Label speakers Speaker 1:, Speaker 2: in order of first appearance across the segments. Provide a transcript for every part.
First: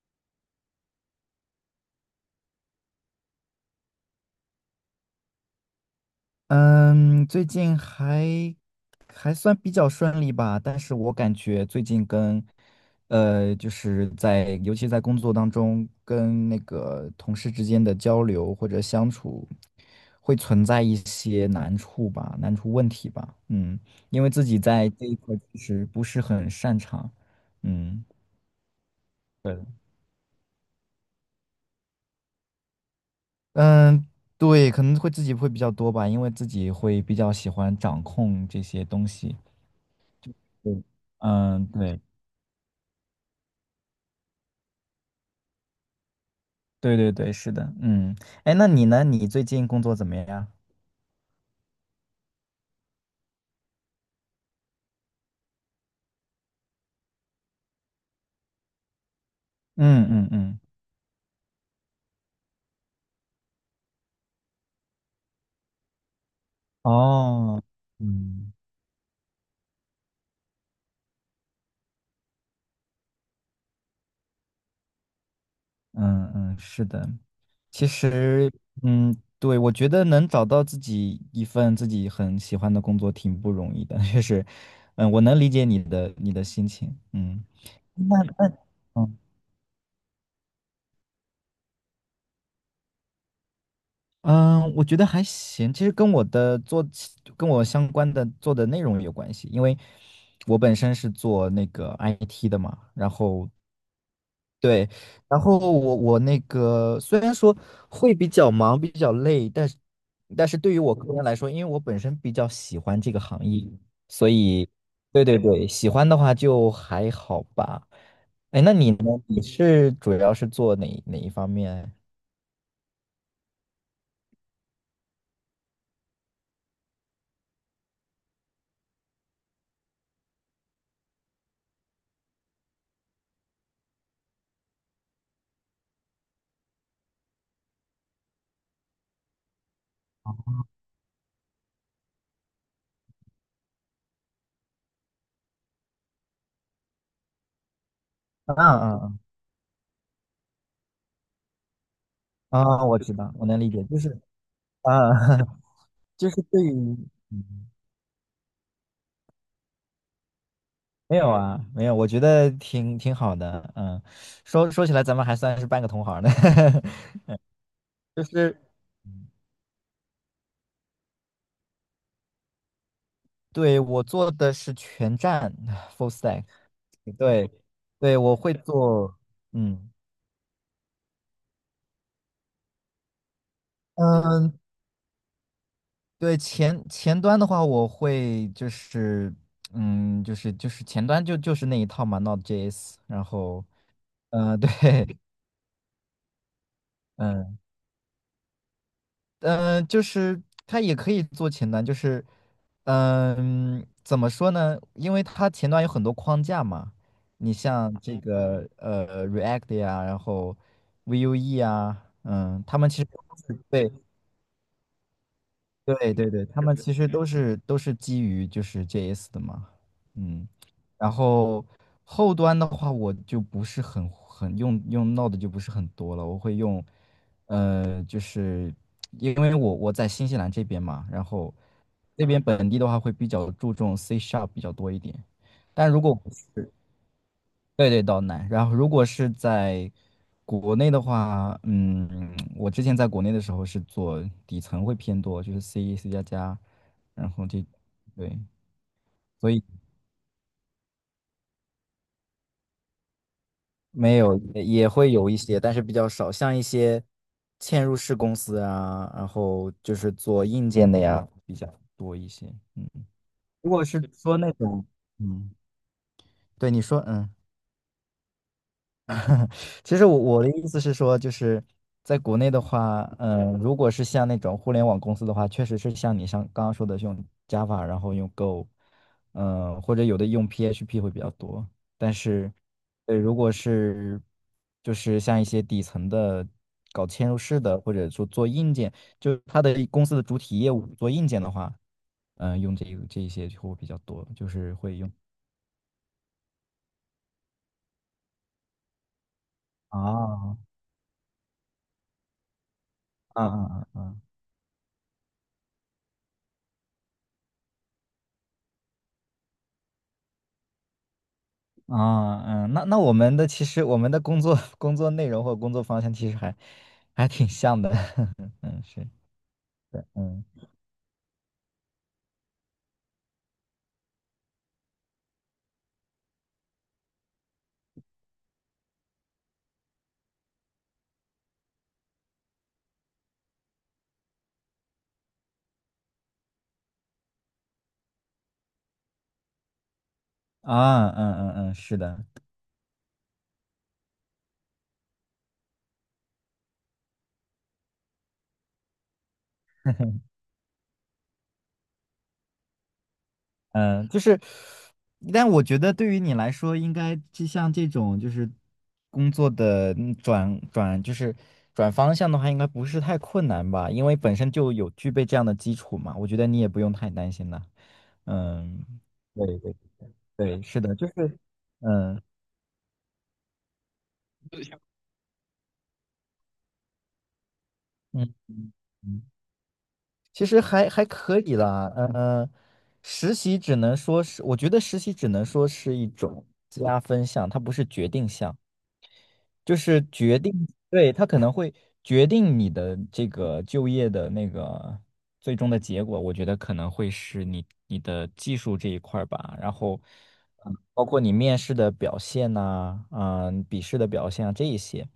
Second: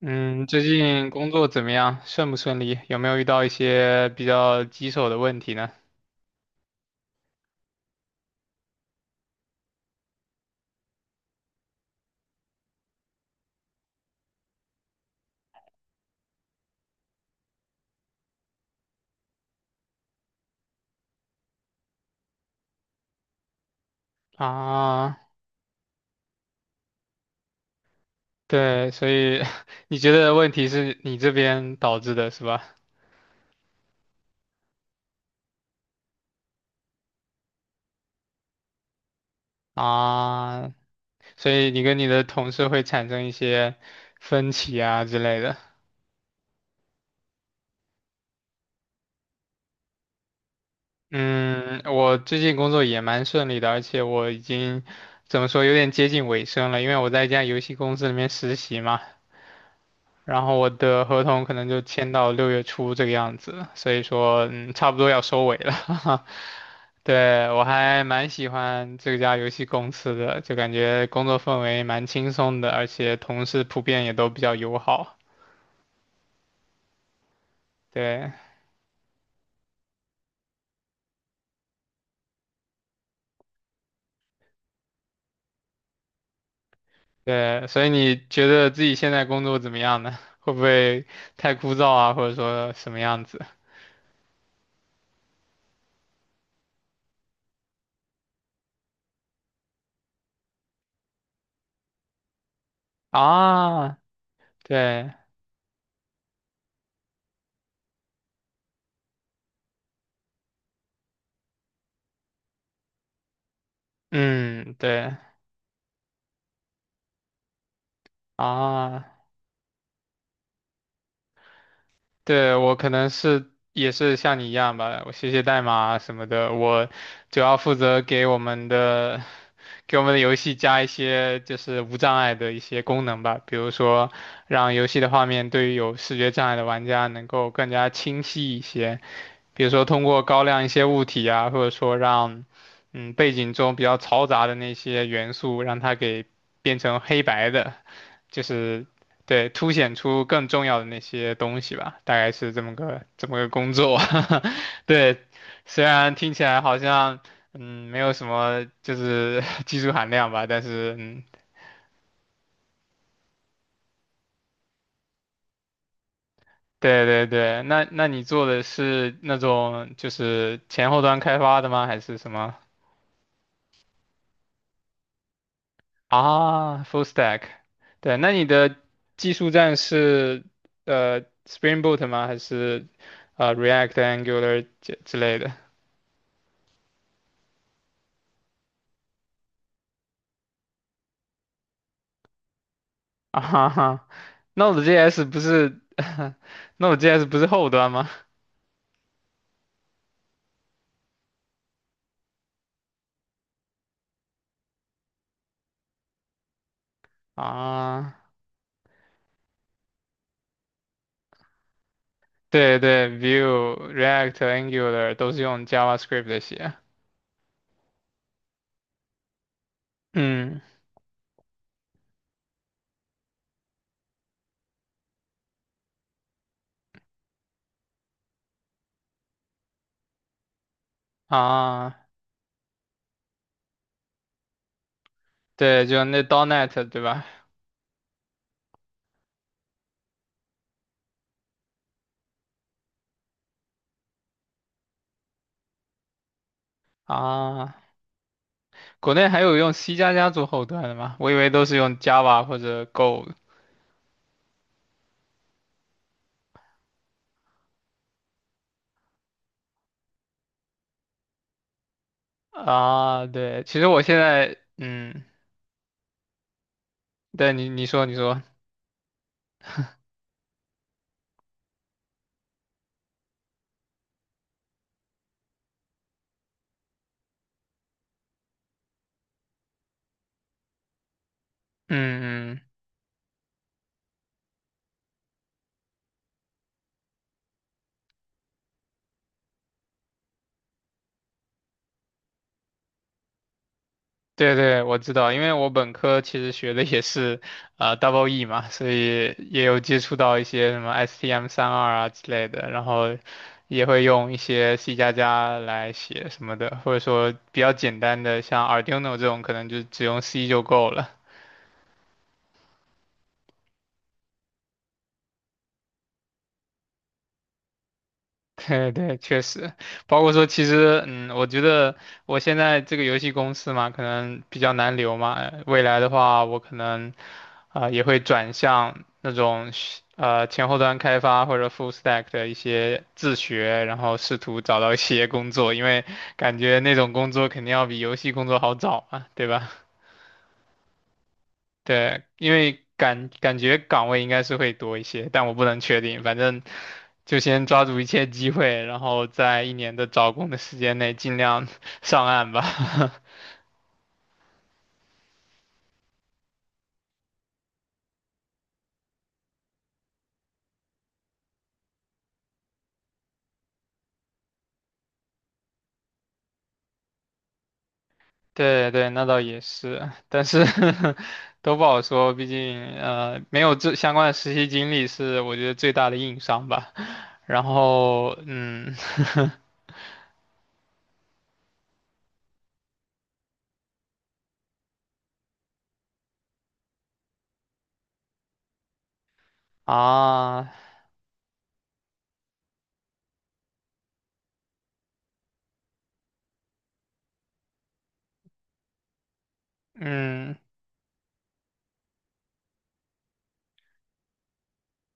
Speaker 1: 嗯，最近工作怎么样？顺不顺利？有没有遇到一些比较棘手的问题呢？
Speaker 2: 嗯，最近还算比较顺利吧，但是我感觉最近跟，就是在尤其在工作当中，跟那个同事之间的交流或者相处，会存在一些难处吧，难处问题吧，因为自己在这一
Speaker 1: 啊，
Speaker 2: 块儿其实不是很擅长，嗯。
Speaker 1: 对，所以
Speaker 2: 对的
Speaker 1: 你觉得问题是你这边导致的是吧？
Speaker 2: 嗯，对，可能会自己会比较多吧，因为自己会比较喜欢掌控这些东西。
Speaker 1: 啊，
Speaker 2: 对，
Speaker 1: 所
Speaker 2: 嗯，
Speaker 1: 以你跟
Speaker 2: 对。
Speaker 1: 你的同事会产生一些分歧啊之类的。
Speaker 2: 对对对，是的，嗯，哎，那你呢？你最近工作怎么样？
Speaker 1: 嗯，我最近工作也蛮顺利的，而且我已经怎么说，有点接近尾声了，因为我在一家游戏公司里面实习嘛。
Speaker 2: 嗯嗯
Speaker 1: 然后
Speaker 2: 嗯，
Speaker 1: 我的合同可能就签到6月初这个样子，所以说差不多要收尾了。对，我
Speaker 2: 哦，
Speaker 1: 还蛮喜
Speaker 2: 嗯
Speaker 1: 欢这家游戏公司的，就感觉工作氛围蛮轻松的，而且同事普遍也都比较友好。
Speaker 2: 嗯嗯，是的，其
Speaker 1: 对
Speaker 2: 实，嗯，对，我觉得能找到自己一份自己很喜欢的工作挺不容易的，确实，嗯，我能理解你的心情，嗯，
Speaker 1: 对，所以
Speaker 2: 那
Speaker 1: 你觉
Speaker 2: 那。
Speaker 1: 得自己现
Speaker 2: 嗯。
Speaker 1: 在工作怎么样呢？会不会太枯燥啊，或者说什么样子
Speaker 2: 嗯，我觉得还行。其实跟我的做起跟我相关的做的内容有关系，因为我本身是做那个 IT 的嘛，然后
Speaker 1: 啊？
Speaker 2: 对，
Speaker 1: 对，
Speaker 2: 然后我那个虽然说会比较忙，比较累，但是对于我个人来说，因为我本身比较喜欢这个行业，所以
Speaker 1: 嗯，对
Speaker 2: 对对对，喜欢的话就还好吧。哎，那你呢？
Speaker 1: 啊，
Speaker 2: 你是主要是做哪一方面？
Speaker 1: 对，我可能是也是像你一样吧，我写写代码啊什么的，我主要负责给我们的游戏加一些就是无障碍的一些功能吧，比如说让游戏的画面对于有视觉障碍的玩家能够更加清晰一些，比如说通过高亮一些物体啊，或者说让背景中比较嘈杂的那些元素让它给变成黑白的。就
Speaker 2: 啊
Speaker 1: 是
Speaker 2: 啊
Speaker 1: 对凸显出更重要的那些东西吧，大概是
Speaker 2: 啊！
Speaker 1: 这么
Speaker 2: 啊我
Speaker 1: 个
Speaker 2: 知道，我能理
Speaker 1: 工
Speaker 2: 解，
Speaker 1: 作。
Speaker 2: 就是 啊，
Speaker 1: 对，虽然
Speaker 2: 就
Speaker 1: 听
Speaker 2: 是
Speaker 1: 起来
Speaker 2: 对于。
Speaker 1: 好像
Speaker 2: 嗯
Speaker 1: 没有什么就是 技术含量吧，但是
Speaker 2: 没有啊，没有，我觉得挺好的，嗯，说起来，咱们还算是半个同行呢。
Speaker 1: 对对对，那你
Speaker 2: 就
Speaker 1: 做
Speaker 2: 是
Speaker 1: 的是那种就是前后端开发的吗？还是什么
Speaker 2: 对我做的是全站 full stack，
Speaker 1: 啊？Full stack，
Speaker 2: 对
Speaker 1: 对，
Speaker 2: 对，
Speaker 1: 那
Speaker 2: 我
Speaker 1: 你
Speaker 2: 会
Speaker 1: 的
Speaker 2: 做，
Speaker 1: 技术栈
Speaker 2: 嗯
Speaker 1: 是Spring Boot 吗？还是React、
Speaker 2: 嗯，
Speaker 1: Angular 之类的？
Speaker 2: 对前端的话，我会就是前端就是那一套嘛，Node.js，然
Speaker 1: 啊
Speaker 2: 后
Speaker 1: 哈哈
Speaker 2: 对
Speaker 1: Node.js 不是 Node.js 不是
Speaker 2: 嗯
Speaker 1: 后端吗？
Speaker 2: 就是它也可以做前端，就是，怎么说呢？因为它前端有很多框架嘛，你像
Speaker 1: 啊，
Speaker 2: 这个React 呀，然后 Vue 啊，嗯，
Speaker 1: 对
Speaker 2: 他们其实
Speaker 1: 对
Speaker 2: 都是
Speaker 1: ，Vue、
Speaker 2: 对
Speaker 1: React、Angular 都是用
Speaker 2: 对对
Speaker 1: JavaScript
Speaker 2: 对，他
Speaker 1: 写。
Speaker 2: 们其实都是基于就是 JS 的嘛，嗯，
Speaker 1: 嗯，
Speaker 2: 然后后端的话，我就不是很用 Node 就不是很多了，我会用，就是因为我在新西兰这边嘛，然后
Speaker 1: 啊，
Speaker 2: 那边本地的话会比较注重 C Sharp 比较多一点，
Speaker 1: 对，
Speaker 2: 但如
Speaker 1: 就
Speaker 2: 果
Speaker 1: 那 .NET 对吧？
Speaker 2: 对对，岛南。然后如果是在国内的话，嗯，我之前在国内的时候是做底层会偏多，就是 C、C 加加，然后这，
Speaker 1: 啊，
Speaker 2: 对，
Speaker 1: 国内还
Speaker 2: 所
Speaker 1: 有
Speaker 2: 以
Speaker 1: 用 C 加加做后端的吗？我以为都是用 Java 或者 Go
Speaker 2: 没有也会有一些，但是比较少，像一些嵌入式公司啊，然后就是做硬件的呀比较多一些。
Speaker 1: 的
Speaker 2: 嗯，
Speaker 1: 啊。对，
Speaker 2: 如
Speaker 1: 其
Speaker 2: 果
Speaker 1: 实
Speaker 2: 是
Speaker 1: 我现
Speaker 2: 说那
Speaker 1: 在，
Speaker 2: 种，
Speaker 1: 嗯，
Speaker 2: 嗯，对你说，嗯。
Speaker 1: 对你说你说，
Speaker 2: 其实我的意思是说，就是在国内的话，如果是像那种互联网公司的话，确实是像你像刚刚说的是用 Java，然后用 Go，或者有的用 PHP 会比较多。但
Speaker 1: 嗯
Speaker 2: 是，
Speaker 1: 嗯。
Speaker 2: 如果是就是像一些底层的搞嵌入式的，或者说做硬件，就是它的公司的主体业务做硬件的话，用这个这一些就会比较多，就
Speaker 1: 对
Speaker 2: 是
Speaker 1: 对，
Speaker 2: 会
Speaker 1: 我
Speaker 2: 用
Speaker 1: 知道，因为我本科其实学的也是Double E 嘛，所以也有
Speaker 2: 啊，
Speaker 1: 接触到一
Speaker 2: 嗯
Speaker 1: 些什么 STM32啊之类的，然后
Speaker 2: 嗯
Speaker 1: 也
Speaker 2: 嗯
Speaker 1: 会
Speaker 2: 嗯。
Speaker 1: 用一些 C 加加来写什么的，或者说比较简单的像 Arduino 这种，可能就只用 C 就够了。
Speaker 2: 啊，嗯，那我们的其实我们的工作 工作内容或工作方向其实还挺像的，嗯，
Speaker 1: 对
Speaker 2: 是，
Speaker 1: 对，确实，包括
Speaker 2: 嗯，
Speaker 1: 说，其实，嗯，我觉得我现在这个游戏公司嘛，可能比较难留嘛。未来的话，我可能，啊、也会转向那种是前后端开发或者 full stack 的一些自学，然后试图找到一些工作，因为感觉那种工作肯定要比游戏工作好找嘛，对吧？
Speaker 2: 啊，嗯嗯嗯，是
Speaker 1: 对，
Speaker 2: 的，
Speaker 1: 因为感觉岗位应该是会多一些，但我不能确定。反正就先抓住一切机会，然后在一年的找工的时间内尽量 上岸吧。
Speaker 2: 嗯，就是，但我觉得对于你来说，应该就像这种就是工作的转就是转方向的话，应该不是太困难吧？因为本身就有具备这样的基础嘛，我觉得你也不用太担心了，嗯，
Speaker 1: 对对，那倒
Speaker 2: 对
Speaker 1: 也
Speaker 2: 对
Speaker 1: 是，但
Speaker 2: 对，
Speaker 1: 是
Speaker 2: 是的，就是，
Speaker 1: 都不好
Speaker 2: 嗯
Speaker 1: 说，毕竟没有这相关的实习经历是我觉得最大的硬伤吧。然
Speaker 2: 嗯
Speaker 1: 后
Speaker 2: 嗯。嗯其实还可以啦，实习只能说是，我觉得实习只能说是一种加分项，它不是决定项。就 是决定，
Speaker 1: 啊
Speaker 2: 对，他可能会决定你的这个就业的那个最终的结果，我觉得可能会是你的技术这一块儿吧，然后，
Speaker 1: 嗯
Speaker 2: 嗯，包括你面试的表现呐、笔试的表现啊这一些，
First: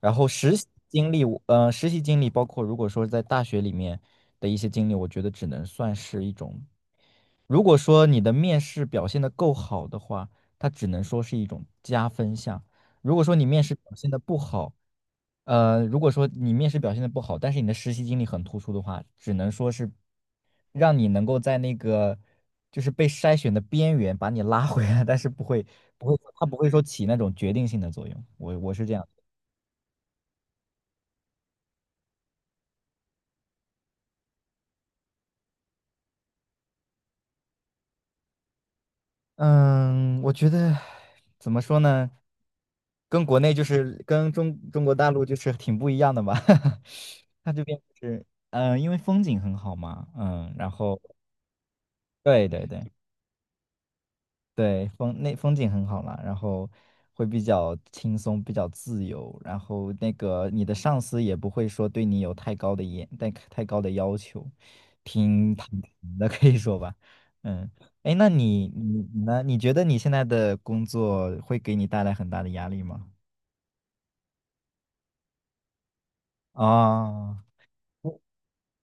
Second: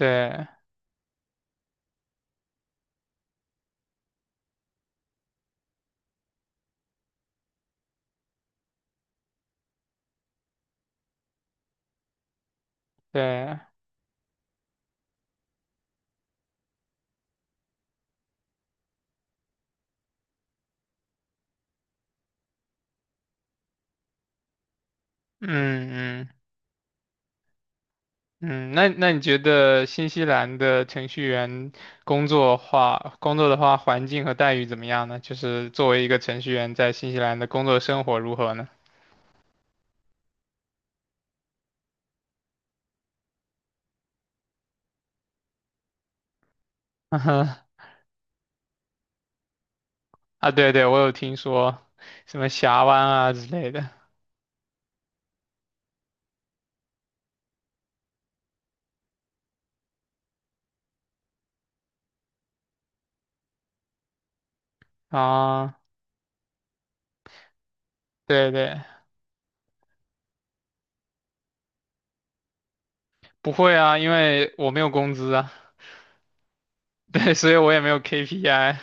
Speaker 2: 然后实习经历包括如果说在大学里面的一些经历，我觉得只能算是一种。如果说你的面试表现的够好的话，它只能说是一种加分项。如果说你面
Speaker 1: 对
Speaker 2: 试表现的不好，呃，如果说你面试表现的不好，但是你的实习经历很突出的话，只能说是让你能够在那个就是被筛选的边缘把你拉回来，但是不
Speaker 1: 嗯
Speaker 2: 会不会，
Speaker 1: 嗯。
Speaker 2: 它不会说起那种决定性的作用。我
Speaker 1: 嗯，
Speaker 2: 我是
Speaker 1: 那
Speaker 2: 这样。
Speaker 1: 那你觉得新西兰的程序员工作的话，环境和待遇怎么样呢？就是作为一个程序员在新西兰的工作生活如何呢？
Speaker 2: 嗯，我觉得怎么说呢，跟国内就是跟中国大陆就是挺不一样的吧。
Speaker 1: 嗯
Speaker 2: 它
Speaker 1: 哼
Speaker 2: 这边就是，因为风景很好嘛，
Speaker 1: 啊，
Speaker 2: 嗯，然
Speaker 1: 对对，我
Speaker 2: 后
Speaker 1: 有听说什么
Speaker 2: 对对
Speaker 1: 峡
Speaker 2: 对。
Speaker 1: 湾啊之类的
Speaker 2: 对，风景很好啦，然后会比较轻松，比较自由，然后那个你的上司也不会说对你有太高的严、太高的要求，挺坦
Speaker 1: 啊，
Speaker 2: 诚的可以说吧。嗯，哎，那
Speaker 1: 对
Speaker 2: 你
Speaker 1: 对，
Speaker 2: 你你呢？你觉得你现在的工作会给你带来很大的压力吗？
Speaker 1: 不会啊，因为我没有工资啊，对，
Speaker 2: 啊
Speaker 1: 所以我也没有 KPI，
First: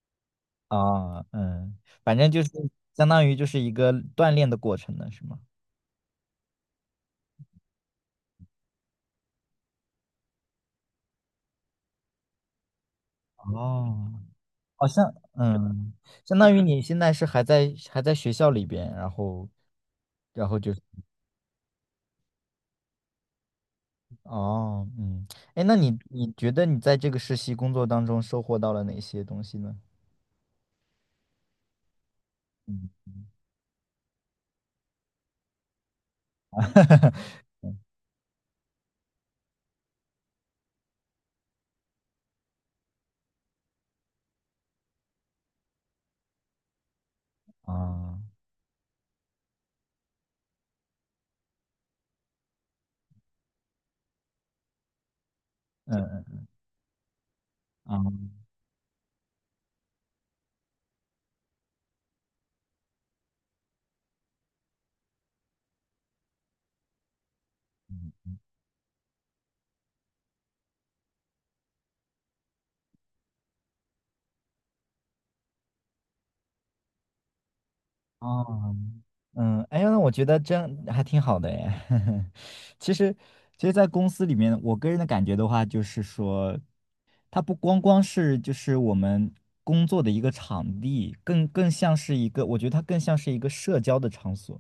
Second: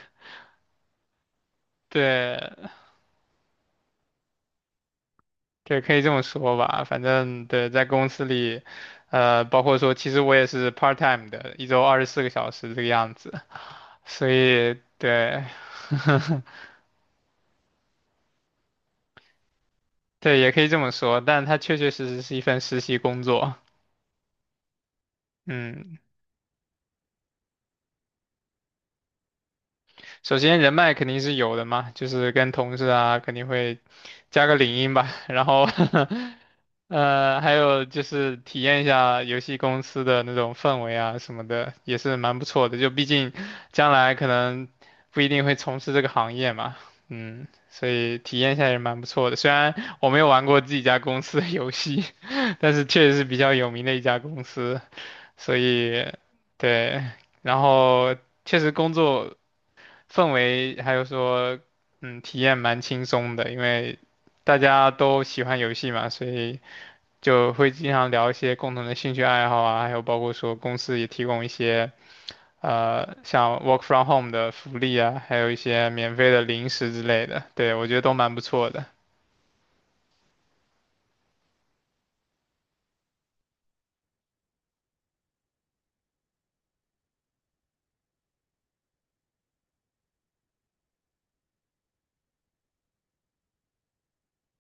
Speaker 2: 啊，嗯，反正就是
Speaker 1: 对
Speaker 2: 相当于就是一个锻炼的过程呢，是吗？
Speaker 1: 对，可以这么说吧，反正对，在公司里，包括说，其实我也是 part time 的，一周24个小时这个样子。
Speaker 2: 哦
Speaker 1: 所以
Speaker 2: 好像，
Speaker 1: 对，
Speaker 2: 相 当于你现在是还在学校里边，然后
Speaker 1: 对，也可以
Speaker 2: 就
Speaker 1: 这
Speaker 2: 是
Speaker 1: 么说，但它确确实实是一份实习工作。
Speaker 2: 哦，嗯，哎，那
Speaker 1: 嗯，
Speaker 2: 你觉得你在这个实习工作当中收获到了哪些东西呢？
Speaker 1: 首先人脉肯定是有的嘛，就是跟同事
Speaker 2: 嗯
Speaker 1: 啊肯定会加个领英吧，然后 还有就是体验一下游戏公司的那种氛围啊什么的，也是蛮不错的。就毕竟将来可能不一定会从事这个行业嘛，嗯，所以
Speaker 2: 啊，
Speaker 1: 体验一下也蛮不错的。虽然我没有玩过自己家公司的游戏，但是确实是比较有名的一家公司，所以对，然
Speaker 2: 嗯
Speaker 1: 后
Speaker 2: 嗯
Speaker 1: 确实工作。氛围还有说，嗯，体验蛮轻松的，因为大家都喜欢游戏嘛，所以就会经常
Speaker 2: 啊。
Speaker 1: 聊一些共同的兴趣爱好啊，还有包括说公司也提供一些像 work from home 的福利啊，还有一些免费的零食之类的，对，我觉得都蛮不错
Speaker 2: 哦，
Speaker 1: 的。
Speaker 2: 嗯，哎呀，那我觉得这样还挺好的哎。其实，其实，在公司里面，我个人的感觉的话，就是说，它不光是就是我们工作的一个场地，更像是一个，我觉得它更像是一个社交的场所。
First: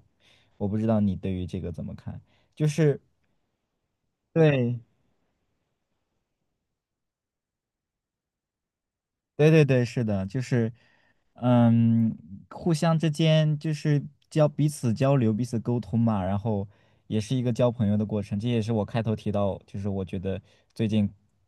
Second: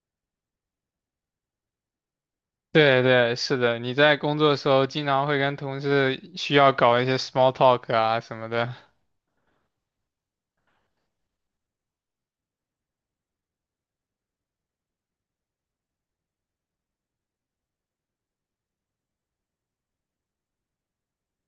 Speaker 2: 我不知道你对于这个怎么看？就是
Speaker 1: 对对，是的，你在工作的时
Speaker 2: 对
Speaker 1: 候经常会跟同事需要搞一些 small talk 啊什么的。
Speaker 2: 对对对，是的，就是，嗯，互相之间就是彼此交流、彼此沟通嘛，然后也是一个交朋友的过程。这也是我开头提到，就是我觉得最近，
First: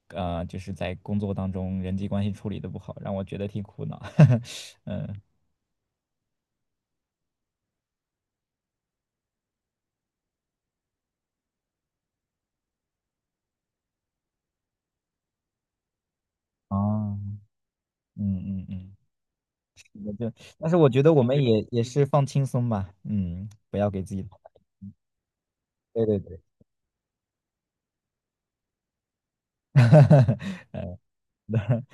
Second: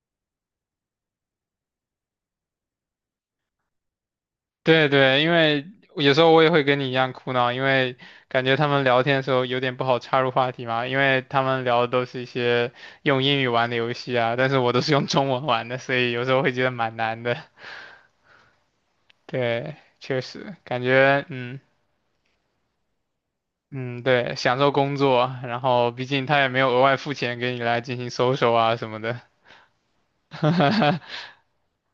Speaker 2: 就是在工作当中人际关系处理的不好，让我觉得挺苦恼。
Speaker 1: 对对，因为有时候我也会跟你一样苦恼，因为感觉他们聊天的时候有点不好插入话题嘛，因为他们聊的都是一些用英语玩的游戏啊，但是我都是用中文玩的，所以有时候会觉得蛮
Speaker 2: 哦，
Speaker 1: 难的。
Speaker 2: 嗯嗯嗯，
Speaker 1: 对，
Speaker 2: 那
Speaker 1: 确
Speaker 2: 就，
Speaker 1: 实
Speaker 2: 但是
Speaker 1: 感
Speaker 2: 我觉得我
Speaker 1: 觉
Speaker 2: 们也是放轻松吧，嗯，不要
Speaker 1: 嗯，
Speaker 2: 给自己，
Speaker 1: 对，享受工作，然后毕
Speaker 2: 对对
Speaker 1: 竟他
Speaker 2: 对，
Speaker 1: 也没有额外付钱给你来进行搜索啊什么的，
Speaker 2: 那，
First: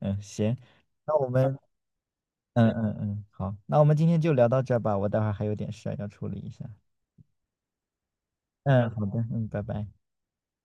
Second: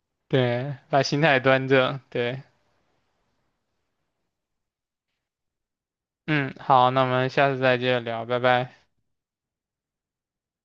Speaker 2: 嗯，行，
Speaker 1: 对，把
Speaker 2: 那
Speaker 1: 心
Speaker 2: 我
Speaker 1: 态
Speaker 2: 们。
Speaker 1: 端正，对，
Speaker 2: 嗯嗯嗯，好，那我们今天就聊到这儿吧，我待会儿还有点事儿要处理一
Speaker 1: 嗯，
Speaker 2: 下。
Speaker 1: 好，那我们下次再接着聊，拜拜。
Speaker 2: 嗯，好的，嗯，拜拜。